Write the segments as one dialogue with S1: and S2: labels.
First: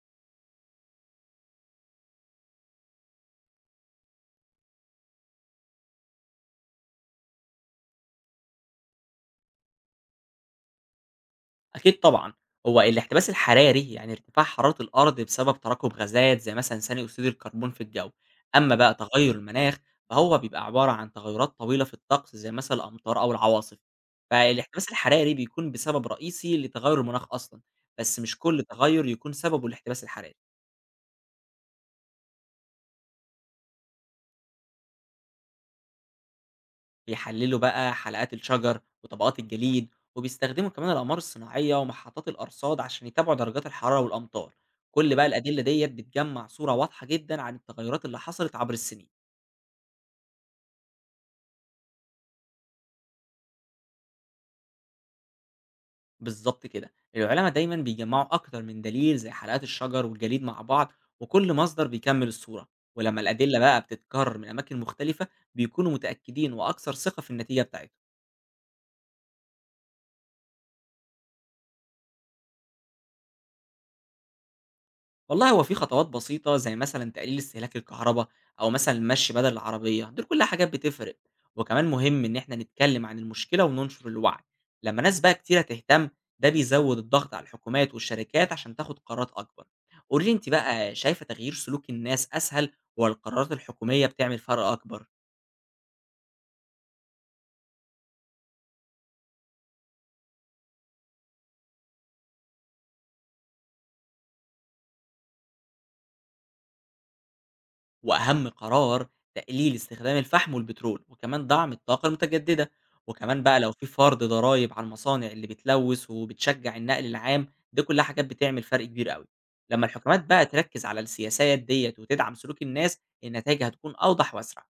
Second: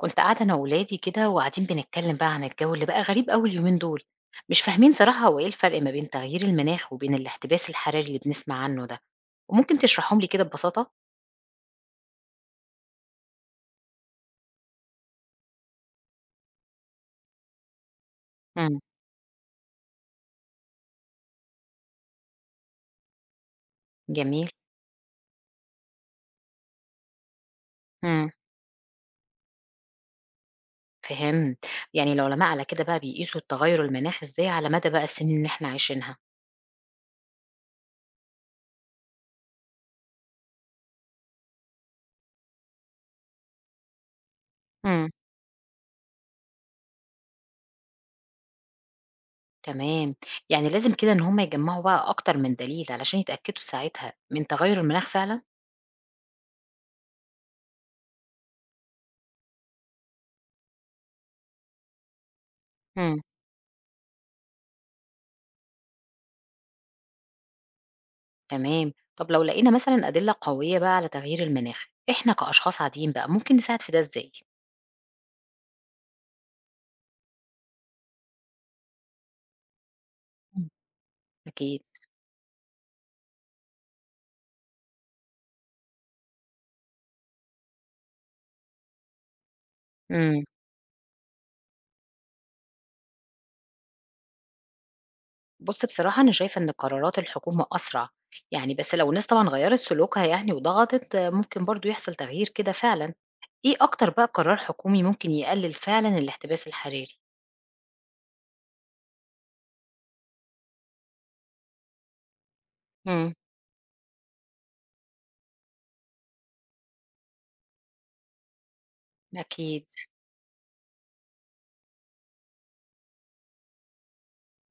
S1: كنت قاعدة أنا وولادي كده وقاعدين بنتكلم بقى عن الجو اللي بقى غريب أوي اليومين دول. مش فاهمين صراحة هو إيه الفرق ما بين تغيير المناخ وبين الاحتباس الحراري اللي بنسمع عنه ده. وممكن تشرحهم لي كده ببساطة؟
S2: أكيد طبعًا، هو الاحتباس الحراري يعني ارتفاع حرارة الأرض بسبب تراكم غازات زي مثلًا ثاني أكسيد الكربون في الجو، أما
S1: امم.
S2: بقى تغير المناخ فهو بيبقى عبارة عن تغيرات طويلة في الطقس زي مثلًا الأمطار أو العواصف،
S1: جميل.
S2: فالاحتباس الحراري بيكون بسبب رئيسي لتغير المناخ أصلًا، بس
S1: امم.
S2: مش كل تغير يكون سببه الاحتباس الحراري.
S1: فهمت. يعني العلماء على كده بقى بيقيسوا التغير المناخ إزاي على مدى بقى السنين اللي إحنا عايشينها.
S2: بيحللوا بقى حلقات الشجر وطبقات الجليد وبيستخدموا كمان الأقمار الصناعية ومحطات الأرصاد عشان يتابعوا درجات الحرارة والأمطار.
S1: امم.
S2: كل بقى الأدلة ديت بتجمع صورة واضحة جدا عن التغيرات اللي حصلت عبر السنين.
S1: تمام. يعني لازم كده إن هم يجمعوا بقى أكتر من دليل علشان يتأكدوا ساعتها من تغير المناخ فعلا؟
S2: بالظبط كده العلماء دايما بيجمعوا أكتر من دليل زي حلقات الشجر والجليد مع بعض، وكل مصدر بيكمل الصورة، ولما الأدلة بقى بتتكرر من أماكن مختلفة بيكونوا متأكدين وأكثر ثقة في النتيجة بتاعتهم.
S1: تمام. طب لو لقينا مثلا أدلة قوية بقى على تغيير المناخ، احنا كأشخاص عاديين بقى ممكن نساعد في ده ازاي؟
S2: والله هو في خطوات بسيطة زي مثلا تقليل استهلاك الكهرباء أو مثلا المشي بدل العربية، دول كلها
S1: مم.
S2: حاجات بتفرق.
S1: أكيد.
S2: وكمان مهم إن إحنا نتكلم عن المشكلة وننشر الوعي، لما ناس بقى كتيرة تهتم ده بيزود الضغط على الحكومات والشركات عشان تاخد قرارات أكبر. قولي
S1: امم.
S2: أنت بقى، شايفة تغيير سلوك الناس أسهل ولا القرارات الحكومية بتعمل فرق أكبر؟
S1: بص، بصراحة أنا شايفة إن قرارات الحكومة أسرع. يعني بس لو الناس طبعا غيرت سلوكها يعني وضغطت، ممكن برضو يحصل تغيير كده فعلا. إيه أكتر بقى قرار حكومي ممكن يقلل فعلا الاحتباس الحراري؟
S2: وأهم قرار تقليل استخدام الفحم والبترول، وكمان دعم الطاقة المتجددة،
S1: امم.
S2: وكمان بقى لو في فرض ضرايب على المصانع اللي بتلوث وبتشجع النقل العام، دي كلها حاجات بتعمل فرق كبير قوي. لما
S1: أكيد.
S2: الحكومات بقى تركز على السياسات ديت وتدعم سلوك الناس، النتائج هتكون أوضح وأسرع.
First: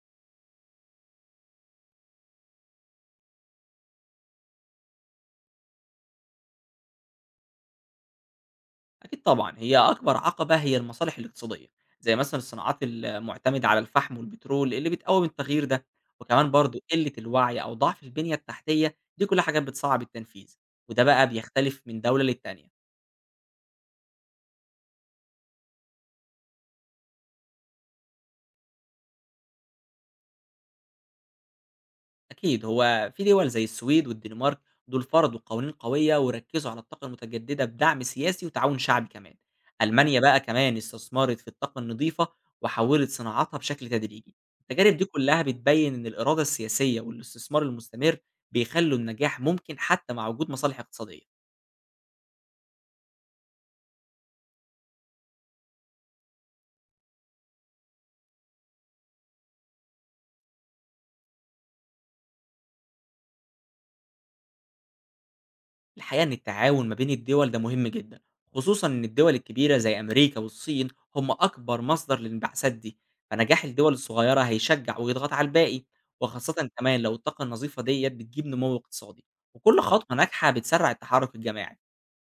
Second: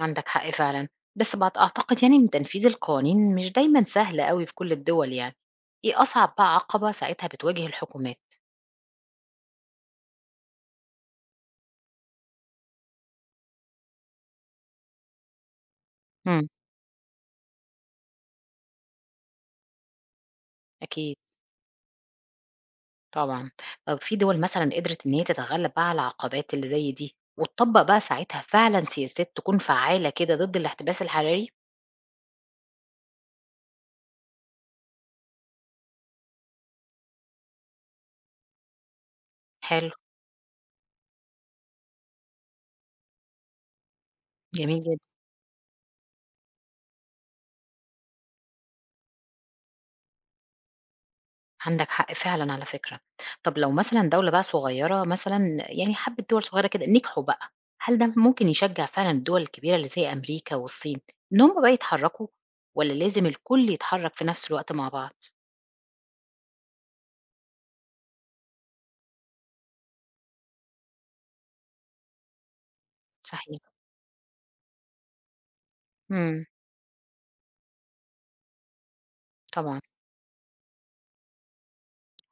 S1: عندك حق فعلا. بس بعد أعتقد يعني إن تنفيذ القوانين مش دايما سهل قوي في كل الدول يعني. إيه أصعب بقى عقبة ساعتها بتواجه الحكومات؟
S2: أكيد طبعًا، هي أكبر عقبة هي المصالح الاقتصادية، زي مثلًا الصناعات المعتمدة على الفحم والبترول اللي بتقاوم التغيير ده، وكمان برضه قلة الوعي أو ضعف البنية التحتية، دي كلها حاجات بتصعّب التنفيذ، وده
S1: أكيد
S2: بقى بيختلف من دولة للتانية.
S1: طبعًا. طب في دول مثلًا قدرت إن هي تتغلب بقى على العقبات اللي زي دي، وتطبّق بقى ساعتها فعلًا سياسات تكون فعّالة كده ضد الاحتباس الحراري؟
S2: أكيد هو في دول زي السويد والدنمارك، دول فرضوا قوانين قوية وركزوا على الطاقة المتجددة بدعم سياسي وتعاون شعبي كمان.
S1: حلو.
S2: ألمانيا بقى كمان استثمرت في الطاقة النظيفة وحولت صناعاتها بشكل تدريجي.
S1: جميل
S2: التجارب
S1: جدًا.
S2: دي كلها بتبين إن الإرادة السياسية والاستثمار المستمر بيخلوا النجاح ممكن حتى مع وجود مصالح اقتصادية.
S1: عندك حق فعلًا على فكرة. طب لو مثلًا دولة بقى صغيرة مثلًا، يعني حبة دول صغيرة كده نجحوا بقى، هل ده ممكن يشجع فعلًا الدول الكبيرة اللي زي أمريكا والصين إن هم بقى يتحركوا، والّا لازم الكل يتحرك في نفس الوقت مع بعض؟
S2: الحقيقة إن التعاون ما بين الدول ده مهم جدا، خصوصا إن الدول الكبيرة زي أمريكا والصين هم أكبر مصدر للانبعاثات دي،
S1: صحيح.
S2: فنجاح الدول الصغيرة هيشجع ويضغط على الباقي،
S1: إمم.
S2: وخاصة كمان لو الطاقة النظيفة ديت بتجيب نمو اقتصادي، وكل
S1: طبعًا.
S2: خطوة ناجحة بتسرع التحرك الجماعي.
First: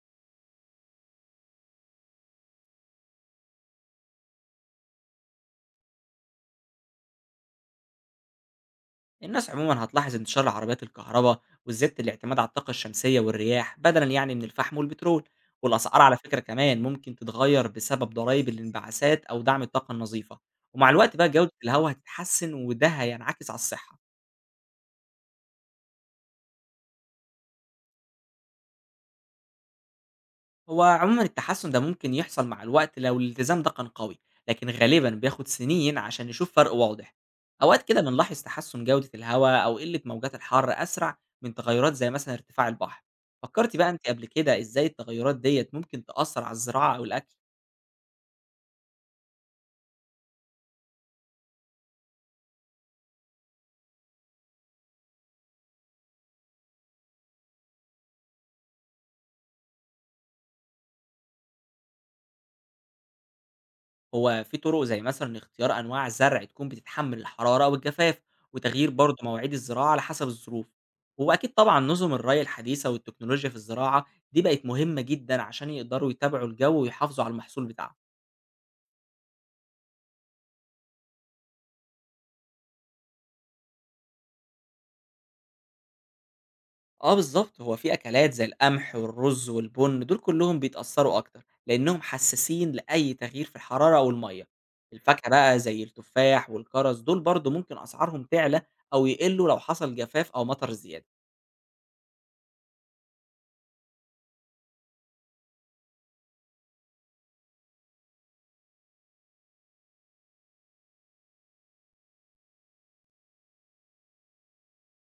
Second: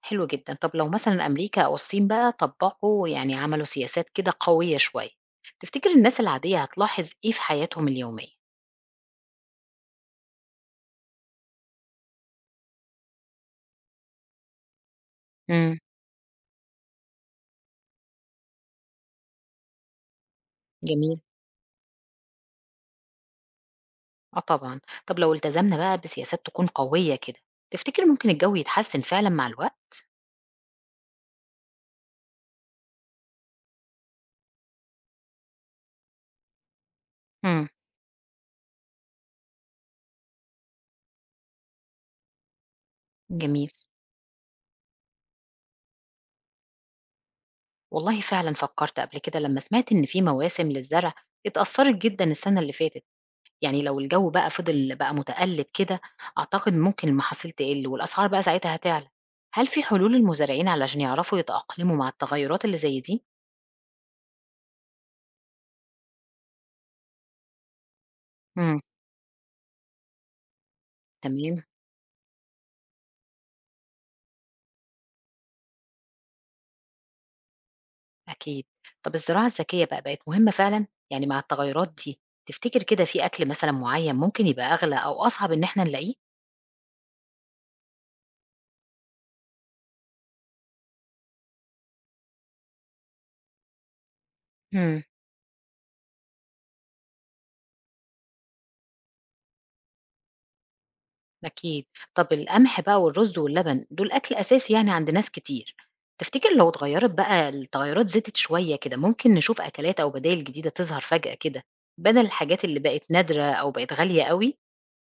S1: حلو جدًا. طب لو مثلًا أمريكا أو الصين بقى طبّقوا، يعني عملوا سياسات كده قوية شوية، تفتكر الناس العادية هتلاحظ إيه في حياتهم اليومية؟
S2: الناس عموما هتلاحظ انتشار عربيات الكهرباء وزيادة الاعتماد على الطاقة الشمسية والرياح بدلا يعني من الفحم والبترول.
S1: إمم.
S2: والأسعار على فكرة كمان ممكن تتغير بسبب ضرائب الانبعاثات أو دعم الطاقة النظيفة، ومع الوقت
S1: جميل.
S2: بقى جودة الهواء هتتحسن وده هينعكس على الصحة.
S1: آه طبعًا. طب لو التزمنا بقى بسياسات تكون قوية كده، تفتكر ممكن الجو يتحسن فعلًا مع الوقت؟
S2: هو عمومًا التحسّن ده ممكن يحصل مع الوقت لو الالتزام ده كان قوي، لكن غالبًا بياخد سنين عشان نشوف فرق واضح.
S1: إمم.
S2: أوقات كده بنلاحظ تحسّن جودة الهوا أو قلة موجات الحر أسرع من تغيرات زي مثلًا ارتفاع البحر.
S1: جميل.
S2: فكرتِ بقى أنتِ قبل كده إزاي التغيرات ديّة ممكن تأثّر على الزراعة أو الأكل؟
S1: والله فعلًا فكّرت قبل كده لمّا سمعت إن في مواسم للزرع اتأثّرت جدًا السنة اللي فاتت. يعني لو الجو بقى فضل بقى متقلب كده، أعتقد ممكن المحاصيل تقل والأسعار بقى ساعتها هتعلى. هل في حلول للمزارعين علشان يعرفوا يتأقلموا مع التغيرات اللي زي دي؟
S2: هو في طرق زي مثلًا اختيار أنواع زرع تكون بتتحمل الحرارة والجفاف،
S1: امم.
S2: وتغيير برضه مواعيد الزراعة على حسب الظروف، وأكيد
S1: تمام.
S2: طبعًا نظم الري الحديثة والتكنولوجيا في الزراعة دي بقت مهمة جدًا عشان يقدروا يتابعوا الجو ويحافظوا على المحصول بتاعهم.
S1: أكيد. طب الزراعة الذكية بقى بقت مهمة فعلا؟ يعني مع التغيرات دي تفتكر كده في أكل مثلا معين ممكن يبقى أغلى أو أصعب إن احنا نلاقيه؟
S2: آه بالضبط، هو في أكلات زي القمح والرز والبُن دول كلهم بيتأثروا أكتر، لأنهم حساسين لأي تغيير في الحرارة أو المَيّة.
S1: امم.
S2: الفاكهة بقى زي التفاح والكرز دول برضه ممكن أسعارهم تعلى أو يقلوا لو حصل جفاف أو مطر زيادة.
S1: أكيد. طب القمح بقى والرز واللبن دول أكل أساسي يعني عند ناس كتير، تفتكر لو اتغيرت بقى التغيرات زادت شوية كده ممكن نشوف أكلات أو بدائل جديدة تظهر فجأة كده بدل الحاجات اللي بقت نادرة أو بقت غالية قوي؟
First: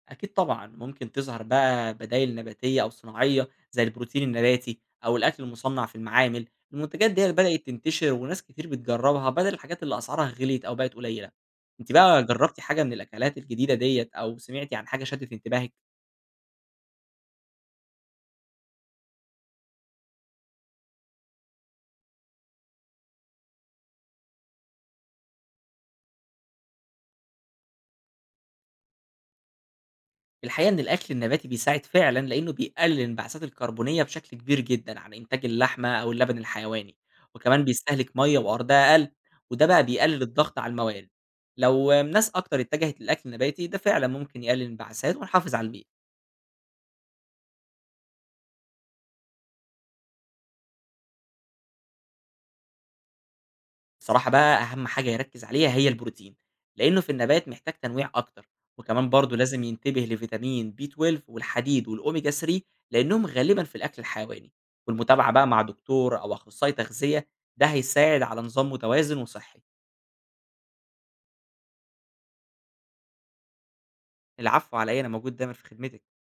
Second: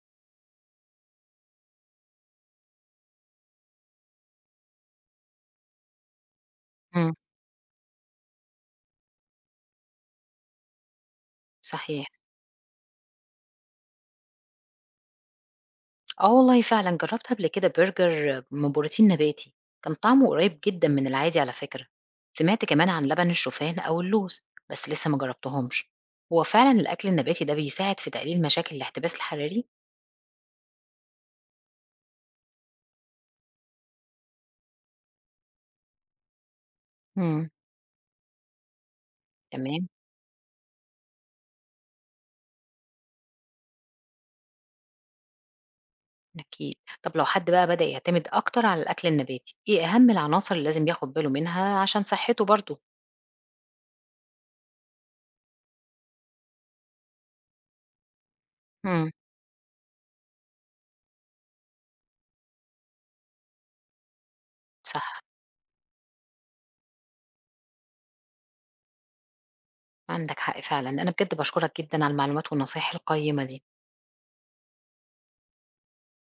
S2: أكيد طبعًا، ممكن تظهر بقى بدايل نباتية أو صناعية زي البروتين النباتي أو الأكل المصنّع في المعامل، المنتجات
S1: امم.
S2: ديّة بدأت تنتشر وناس كتير بتجرّبها بدل الحاجات اللي أسعارها غليت أو بقت قليلة. أنتِ صح.
S1: صحيح.
S2: بقى جرّبتِ حاجة من الأكلات الجديدة ديّة أو سمعتِ عن حاجة شدِّت انتباهِك؟
S1: اه والله فعلا جربت قبل كده برجر من بروتين نباتي. كان طعمه قريب جدا من العادي على فكرة. سمعت كمان عن لبن الشوفان أو اللوز، بس لسه ما جربتهمش. هو فعلا الأكل النباتي ده بيساعد في تقليل مشاكل الاحتباس الحراري؟
S2: الحقيقة إن الأكل النباتي بيساعد فعلًا لإنه بيقلل الانبعاثات الكربونية بشكل كبير جدًا عن إنتاج اللحمة أو اللبن الحيواني،
S1: امم.
S2: وكمان بيستهلك مَيّة وأرضية أقل، وده بقى
S1: تمام.
S2: بيقلل الضغط على الموارد. لو ناس أكتر اتجهت للأكل النباتي ده فعلًا ممكن يقلل الانبعاثات ونحافظ على البيئة.
S1: أكيد. طب لو حد بقى بدأ يعتمد أكتر على الأكل النباتي، إيه أهم العناصر اللي لازم ياخد باله منها عشان صحته برضه؟
S2: بصراحة بقى أهم حاجة يركّز عليها هي البروتين، لإنه في النبات محتاج تنويع أكتر، وكمان
S1: مم.
S2: برضه لازم ينتبه لفيتامين B12 والحديد والأوميجا 3 لإنهم غالبًا في الأكل الحيواني،
S1: صح.
S2: والمتابعة بقى مع دكتور أو أخصائي تغذية ده هيساعد على نظام متوازن وصحي.
S1: عندك حق فعلًا. أنا بجد باشكرك جدًا على المعلومات والنصايح القيمة دي.
S2: العفو على إيه، أنا موجود دايمًا في خدمتك.